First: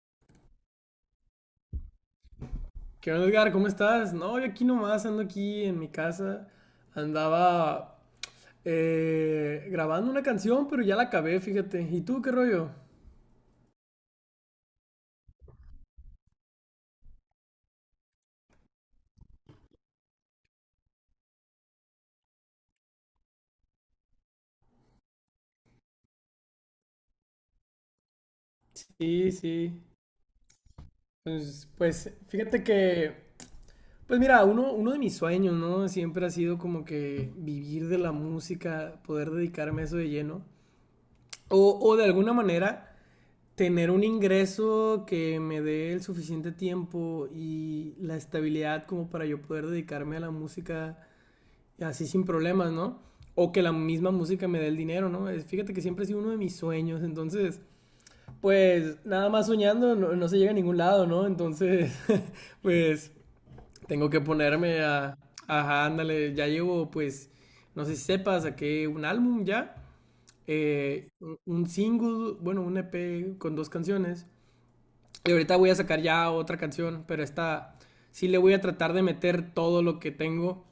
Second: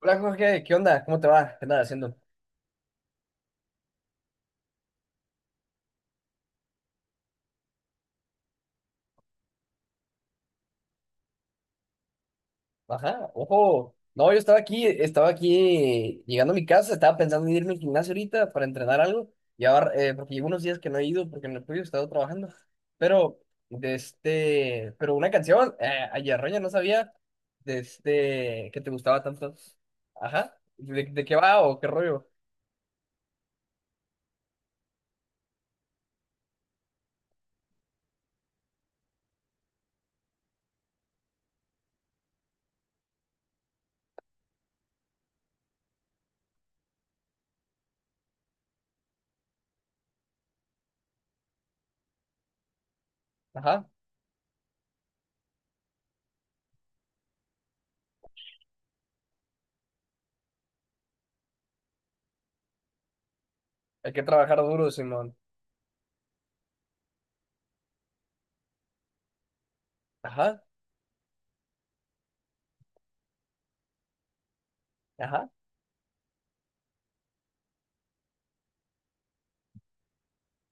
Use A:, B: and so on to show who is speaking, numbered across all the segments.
A: Hola Jorge, ¿qué onda? ¿Cómo te va? ¿Qué andas haciendo?
B: ¿Qué onda, Edgar? ¿Cómo estás? No, yo aquí nomás ando aquí en mi casa. Andaba grabando una canción, pero ya la acabé, fíjate. ¿Y tú qué rollo?
A: Ajá, ojo. No, yo estaba aquí llegando a mi casa, estaba pensando en irme al gimnasio ahorita para entrenar algo. Y ahora, porque llevo unos días que no he ido porque en el tuyo he estado trabajando. Pero, pero una canción, ayer Roña no sabía, que te gustaba
B: Sí,
A: tanto.
B: sí.
A: Ajá, ¿de qué va
B: Pues,
A: o qué
B: pues,
A: rollo?
B: fíjate que, pues mira, uno de mis sueños, ¿no? Siempre ha sido como que vivir de la música, poder dedicarme a eso de lleno. O de alguna manera tener un ingreso que me dé el suficiente tiempo y la estabilidad como para yo poder dedicarme a la música así sin problemas, ¿no? O que la
A: Ajá,
B: misma música me dé el dinero, ¿no? Fíjate que siempre ha sido uno de mis sueños, entonces, pues nada más soñando no se llega a ningún lado, ¿no? Entonces, pues tengo
A: hay
B: que
A: que trabajar
B: ponerme
A: duro,
B: a...
A: Simón.
B: Ajá, ándale, ya llevo pues, no sé si sepas, saqué un álbum ya,
A: Ajá,
B: un single, bueno, un EP con dos canciones y
A: ajá,
B: ahorita voy a sacar ya otra canción, pero esta sí le voy a tratar de meter todo lo que tengo,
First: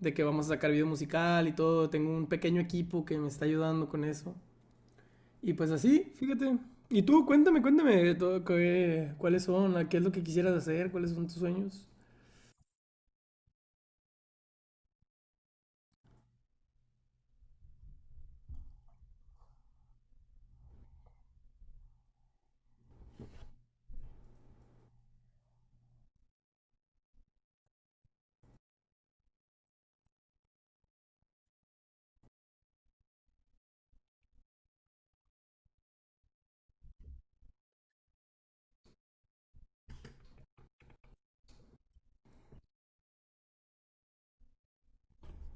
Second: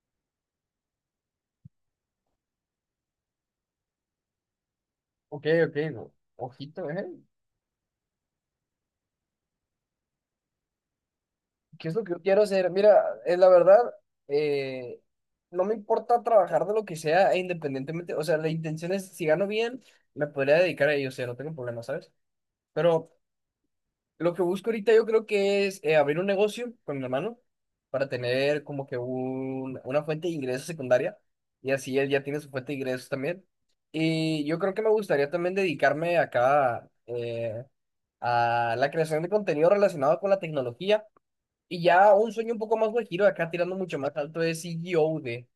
B: de que vamos a sacar video musical y todo. Tengo un pequeño equipo que me está ayudando con eso.
A: ok,
B: Y pues
A: ok,
B: así,
A: no,
B: fíjate.
A: ojito,
B: Y
A: ¿eh?
B: tú, cuéntame, cuéntame, todo, cuáles son, qué es lo que quisieras hacer, cuáles son tus sueños.
A: ¿Qué es lo que yo quiero hacer? Mira, es la verdad, eh, no me importa trabajar de lo que sea, e independientemente, o sea, la intención es, si gano bien, me podría dedicar a ello. O sea, no tengo problema, ¿sabes? Pero lo que busco ahorita yo creo que es, abrir un negocio con mi hermano para tener como que una fuente de ingresos secundaria, y así él ya tiene su fuente de ingresos también. Y yo creo que me gustaría también dedicarme acá, a la creación de contenido relacionado con la tecnología. Y ya un sueño un poco más guajiro, acá tirando mucho más alto, es CEO. De,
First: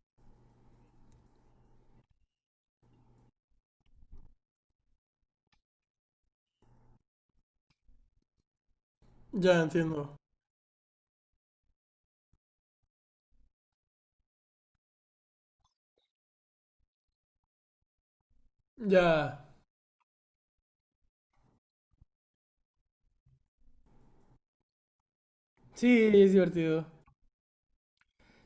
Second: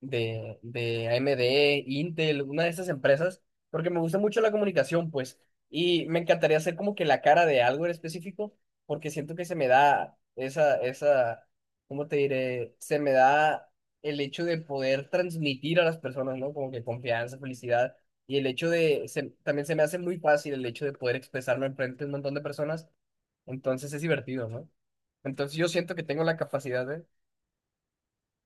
A: de AMD. Intel, una de esas empresas, porque me gusta mucho la comunicación, pues, y me encantaría ser como que la cara de algo en específico, porque siento que se
B: Ya
A: me da
B: entiendo.
A: esa, ¿cómo te diré? Se me da el hecho de poder transmitir a las personas, ¿no? Como que confianza, felicidad, y el hecho de,
B: Ya.
A: también se me hace muy fácil el hecho de poder expresarlo enfrente de un montón de personas. Entonces es divertido, ¿no? Entonces yo siento
B: Sí,
A: que tengo
B: es
A: la
B: divertido.
A: capacidad de.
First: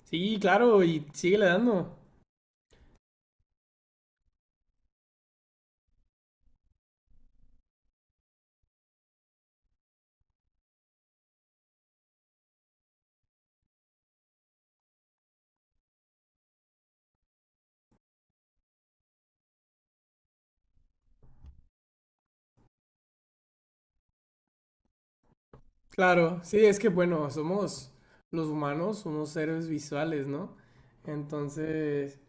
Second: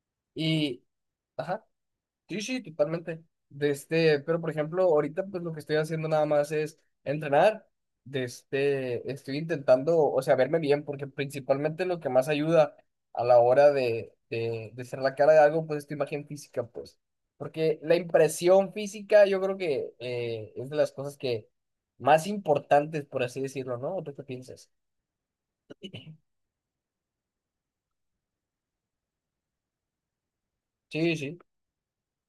B: Sí, claro,
A: Y,
B: y sigue le
A: ajá,
B: dando.
A: sí, sí, totalmente. Pero por ejemplo, ahorita pues lo que estoy haciendo nada más es entrenar. Estoy intentando, o sea, verme bien, porque principalmente lo que más ayuda a la hora de, de ser la cara de algo, pues es tu imagen física, pues. Porque la impresión física yo creo que, es de las cosas que más importantes, por así decirlo, ¿no? ¿O tú qué piensas?
B: Claro, sí, es que bueno, somos los humanos, somos seres visuales, ¿no?
A: Sí, sí,
B: Entonces,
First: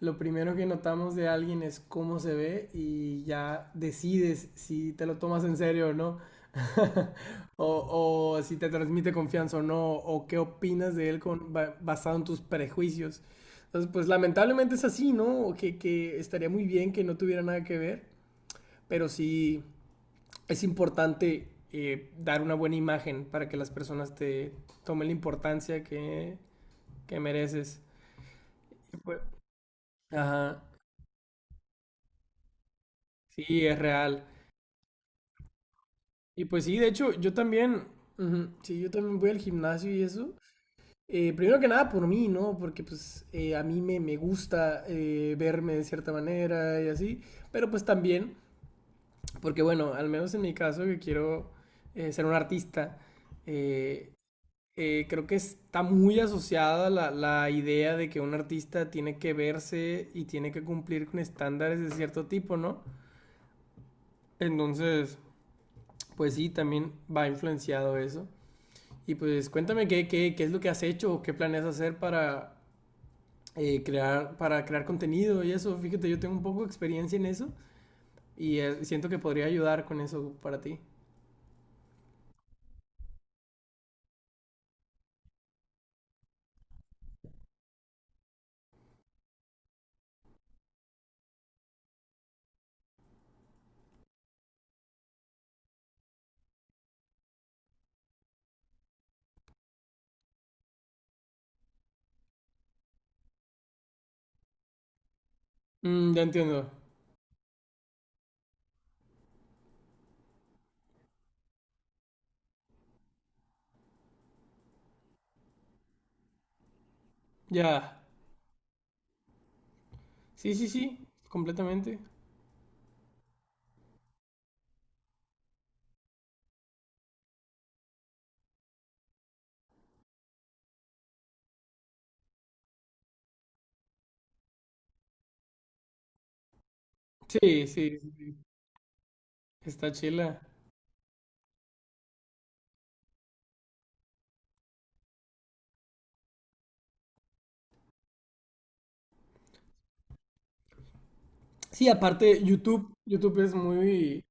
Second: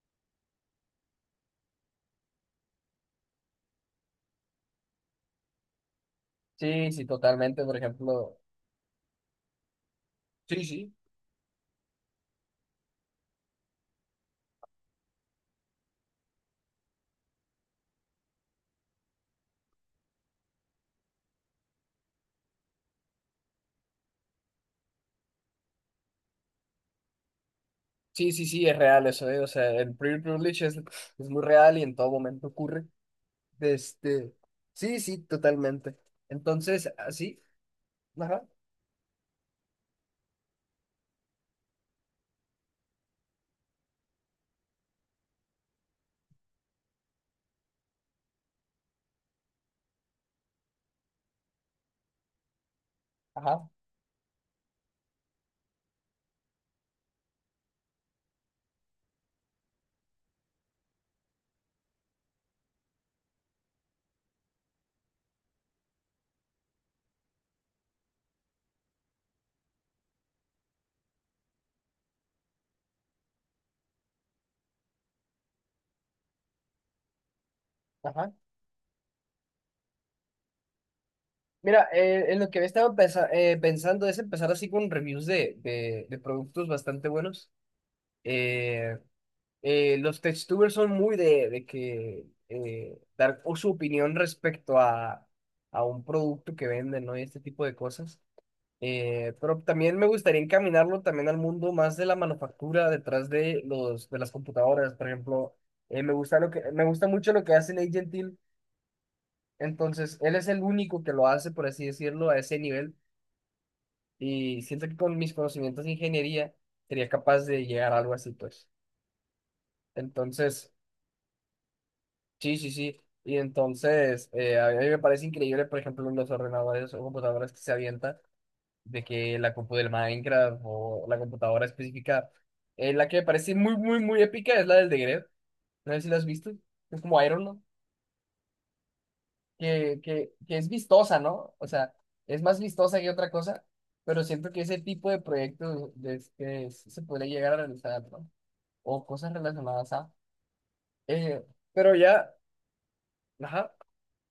B: lo primero que notamos de alguien es cómo se ve y ya decides si te lo tomas en serio o no,
A: sí, sí, totalmente, por
B: o,
A: ejemplo.
B: o si te transmite confianza o no, o qué
A: Sí, sí.
B: opinas de él basado en tus prejuicios. Entonces, pues lamentablemente es así, ¿no? Que estaría muy bien que no tuviera nada que ver, pero sí, es importante dar una buena imagen para que las personas te tomen la importancia que mereces.
A: Sí, sí, sí, es real
B: Pues,
A: eso, ¿eh? O sea, el privilege
B: ajá,
A: privilege es muy real y en todo momento ocurre.
B: sí, es real.
A: Este, sí, sí, totalmente.
B: Y pues sí, de
A: Entonces,
B: hecho, yo
A: así,
B: también, uh
A: ajá,
B: -huh, sí, yo también voy al gimnasio y eso. Primero que nada por mí, ¿no? Porque pues a mí me, me gusta verme de cierta manera y así. Pero pues también, porque bueno, al menos en mi caso, que quiero ser un artista,
A: ajá,
B: eh, creo que está muy asociada la, la idea de que un artista tiene que verse y tiene que cumplir con estándares de cierto tipo, ¿no? Entonces, pues sí, también va influenciado eso. Y pues cuéntame qué, qué, qué es lo que has hecho o qué planeas hacer para, para crear contenido y eso. Fíjate, yo tengo un poco de experiencia en eso
A: ajá.
B: y siento que podría ayudar con eso para ti.
A: Mira, en lo que había estado pensando es empezar así con reviews de, de productos bastante buenos. Eh, los textubers son muy de, de que dar su opinión respecto a un producto que venden, ¿no? Y este tipo de cosas. Pero también me gustaría encaminarlo también al mundo más de la manufactura detrás de los de las computadoras, por ejemplo.
B: Mm, ya entiendo.
A: Me gusta mucho lo que hace Nate Gentil, entonces él es el único que lo hace, por así decirlo, a ese nivel, y siento que con mis conocimientos de ingeniería sería capaz de llegar a
B: Ya.
A: algo así, pues.
B: Sí, sí,
A: Entonces,
B: sí, completamente.
A: sí, sí, sí. Y entonces, a mí me parece increíble, por ejemplo, los ordenadores o computadoras que se avientan, de que la compu del Minecraft o la computadora específica, la que me parece muy, muy, muy épica es la del de Grefg. No sé si la has visto. Es como Iron Man,
B: Sí, sí, sí. Sí. Está
A: que,
B: chila.
A: que, que es vistosa, ¿no? O sea, es más vistosa que otra cosa, pero siento que ese tipo de proyectos que se podría llegar a realizar, ¿no? O cosas relacionadas a. eh,
B: Sí,
A: pero ya,
B: aparte YouTube es
A: ajá,
B: muy,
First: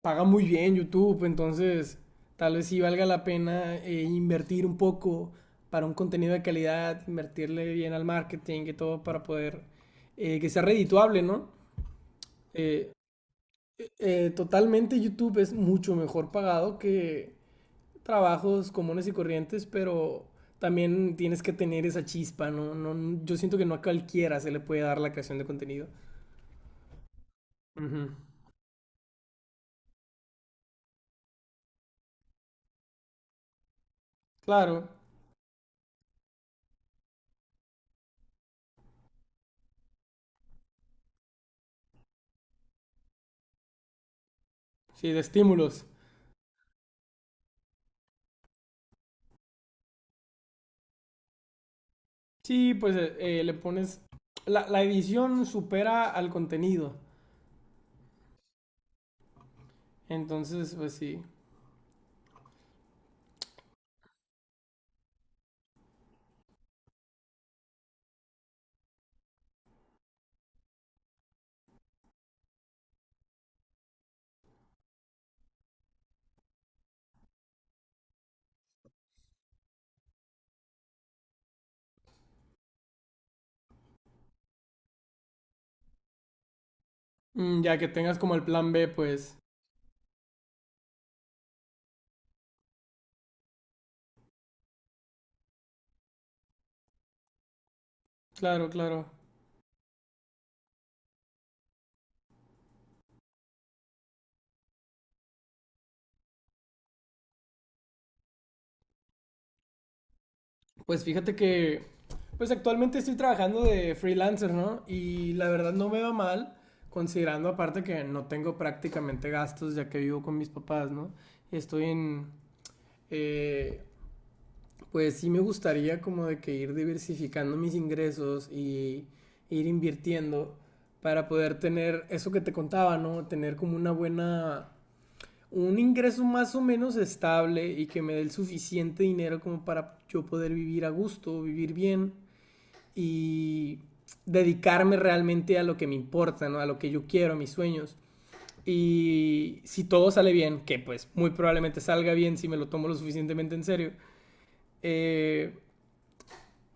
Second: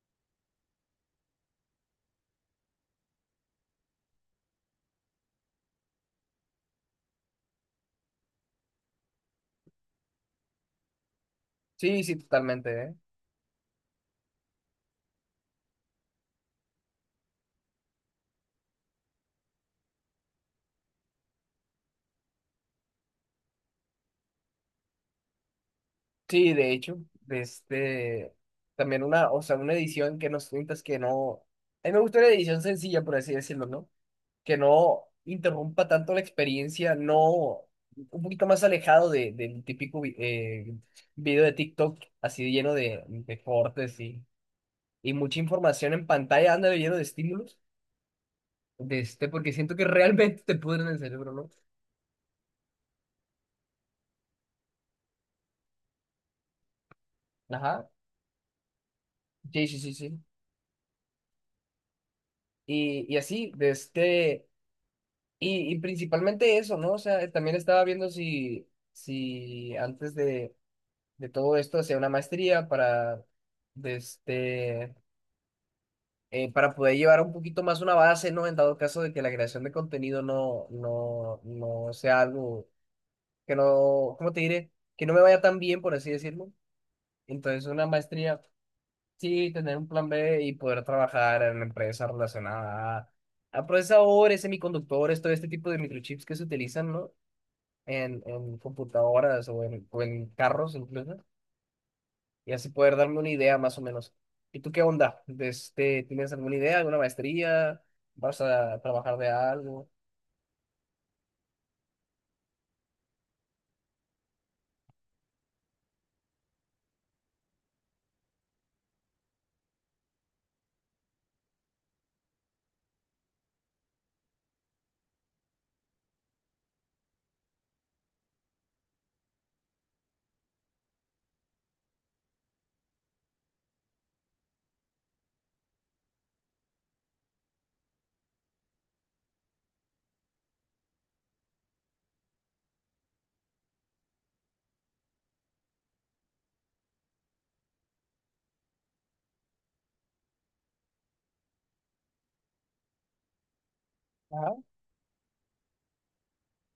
B: paga muy bien YouTube, entonces tal vez sí valga la pena invertir un poco para un contenido de calidad, invertirle bien al marketing y todo para poder que sea redituable, ¿no?
A: sí, sí, totalmente,
B: Eh,
A: ¿eh?
B: totalmente YouTube es mucho mejor pagado que trabajos comunes y corrientes, pero también tienes que tener esa chispa, ¿no? No, yo siento que no a cualquiera se le puede dar la creación de contenido.
A: Sí, de hecho,
B: Ujú.
A: también una, o sea, una edición que nos cuentas que no, a mí me gusta una edición sencilla, por así decirlo, ¿no? Que
B: Claro,
A: no interrumpa tanto la experiencia, no, un poquito más alejado de, del típico video de TikTok, así lleno de cortes y
B: sí, de
A: mucha
B: estímulos.
A: información en pantalla, anda lleno de estímulos, porque siento que realmente te pudren el cerebro, ¿no?
B: Sí, pues le pones... La edición supera al contenido.
A: Ajá, sí, sí, sí, sí.
B: Entonces, pues sí.
A: Y así. Y principalmente eso, ¿no? O sea, también estaba viendo si antes de todo esto hacía una maestría de este, para poder llevar un poquito más una base, ¿no? En dado caso de que la creación de contenido no, no, no sea algo que no, ¿cómo te diré? Que no me vaya tan bien, por así decirlo.
B: Mm,
A: Entonces,
B: ya
A: una
B: que tengas como
A: maestría,
B: el plan B, pues...
A: sí, tener un plan B y poder trabajar en una empresa relacionada a procesadores, semiconductores, todo este tipo de microchips que se utilizan, ¿no? En
B: Claro, claro.
A: computadoras, o en carros incluso, y así poder darme una idea más o menos. ¿Y tú qué onda? ¿Tienes alguna idea, alguna maestría? ¿Vas a trabajar de algo?
B: Pues fíjate que... Pues actualmente estoy trabajando de freelancer, ¿no? Y la verdad no me va mal, considerando aparte que no tengo prácticamente gastos ya que vivo con mis papás, ¿no? Y estoy en... eh, pues sí me gustaría como de que ir diversificando mis ingresos y ir invirtiendo para poder tener eso que te contaba, ¿no? Tener como una buena, un ingreso más o menos estable y que me dé el suficiente dinero como para yo poder vivir a gusto, vivir bien y dedicarme realmente a lo que me importa, ¿no? A lo que yo quiero, a mis sueños. Y si todo sale bien, que pues muy probablemente salga bien si me lo tomo lo suficientemente en serio,
A: Ajá,
B: eh,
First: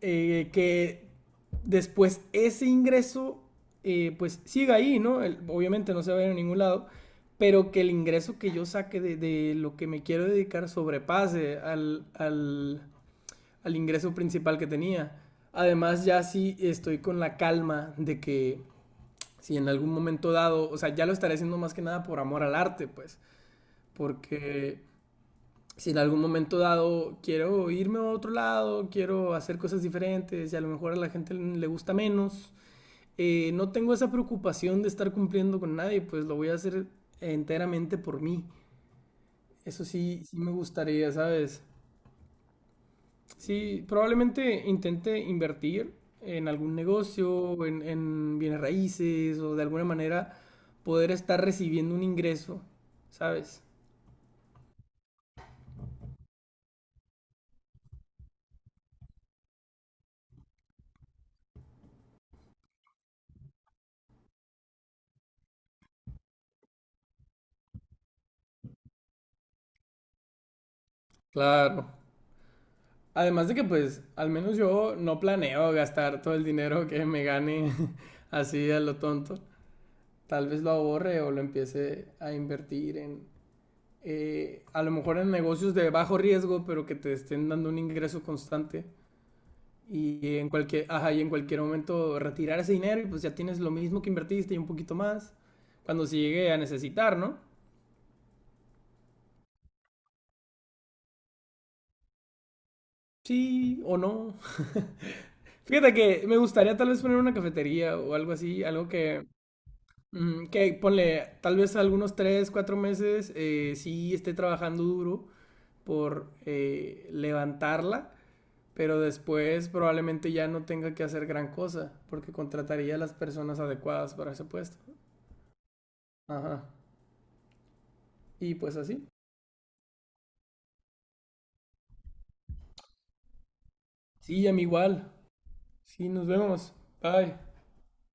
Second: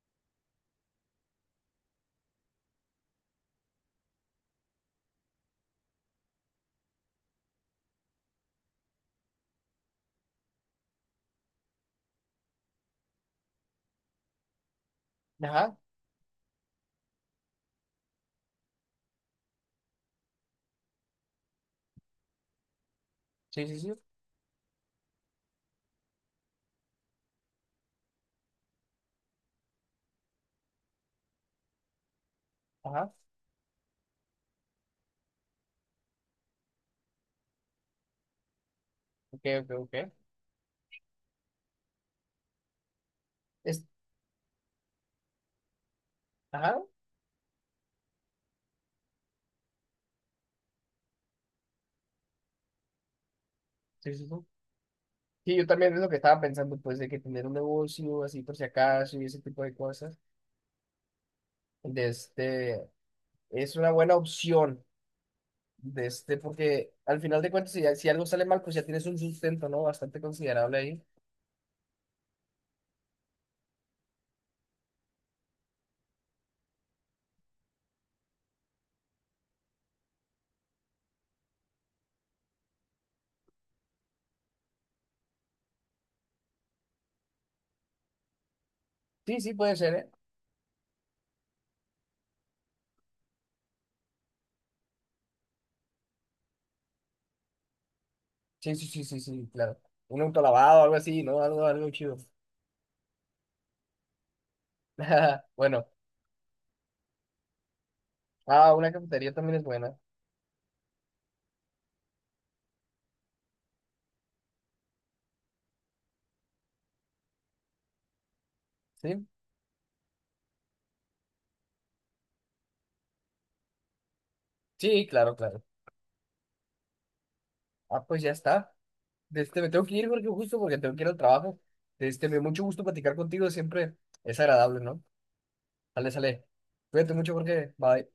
B: que después ese ingreso pues siga ahí, ¿no? El- obviamente no se va a ir a ningún lado, pero que el ingreso que yo saque de lo que me quiero dedicar sobrepase al ingreso principal que tenía.
A: ajá,
B: Además, ya sí estoy con la calma de que si en algún momento dado, o sea, ya lo estaré haciendo más que nada por amor al arte, pues,
A: sí, sí, sí,
B: porque si en algún momento dado quiero irme a otro lado, quiero hacer cosas diferentes y a lo mejor a la gente le gusta menos,
A: ajá,
B: no tengo esa preocupación de estar cumpliendo con nadie, pues lo voy a hacer enteramente por mí.
A: ok, ok,
B: Eso
A: ok.
B: sí, sí me gustaría, ¿sabes?
A: Es,
B: Sí, probablemente intente invertir en algún
A: ajá,
B: negocio, en bienes raíces o de alguna manera poder estar recibiendo un ingreso, ¿sabes?
A: sí, sí, sí. Sí, yo también es lo que estaba pensando, pues, de que tener un negocio así por si acaso y ese tipo de cosas, de este, es una buena opción, porque al final de cuentas, si algo sale mal, pues ya tienes un sustento, ¿no? Bastante considerable ahí.
B: Claro. Además de que pues al menos yo no planeo gastar todo el dinero que me gane así a lo tonto. Tal vez lo ahorre o lo empiece a invertir en, a lo mejor en negocios de bajo riesgo, pero que te estén dando un ingreso constante.
A: Sí, sí, puede ser, ¿eh?
B: Y en cualquier, ajá, y en cualquier momento retirar ese dinero y pues ya tienes lo mismo que invertiste y un poquito más. Cuando se llegue a necesitar, ¿no?
A: Sí, sí, sí, sí, sí, claro. Un auto lavado, algo así, ¿no? Algo, algo chido.
B: Sí o no.
A: Bueno,
B: Fíjate que me gustaría tal vez poner una cafetería o algo así,
A: ah,
B: algo
A: una
B: que
A: cafetería también es buena.
B: ujú, que ponle, tal vez algunos tres, cuatro meses, sí esté trabajando duro por levantarla, pero
A: Sí,
B: después probablemente ya no tenga que hacer gran cosa, porque contrataría a las personas adecuadas para ese puesto.
A: sí, claro, claro.
B: Ajá.
A: Ah, pues ya
B: Y
A: está.
B: pues así.
A: Me tengo que ir porque justo porque tengo que ir al trabajo. Me dio mucho gusto platicar contigo, siempre es
B: Sí, a mí
A: agradable, ¿no?
B: igual. Sí,
A: Sale,
B: nos
A: sale.
B: vemos.
A: Cuídate mucho,
B: Bye.
A: Jorge. Bye.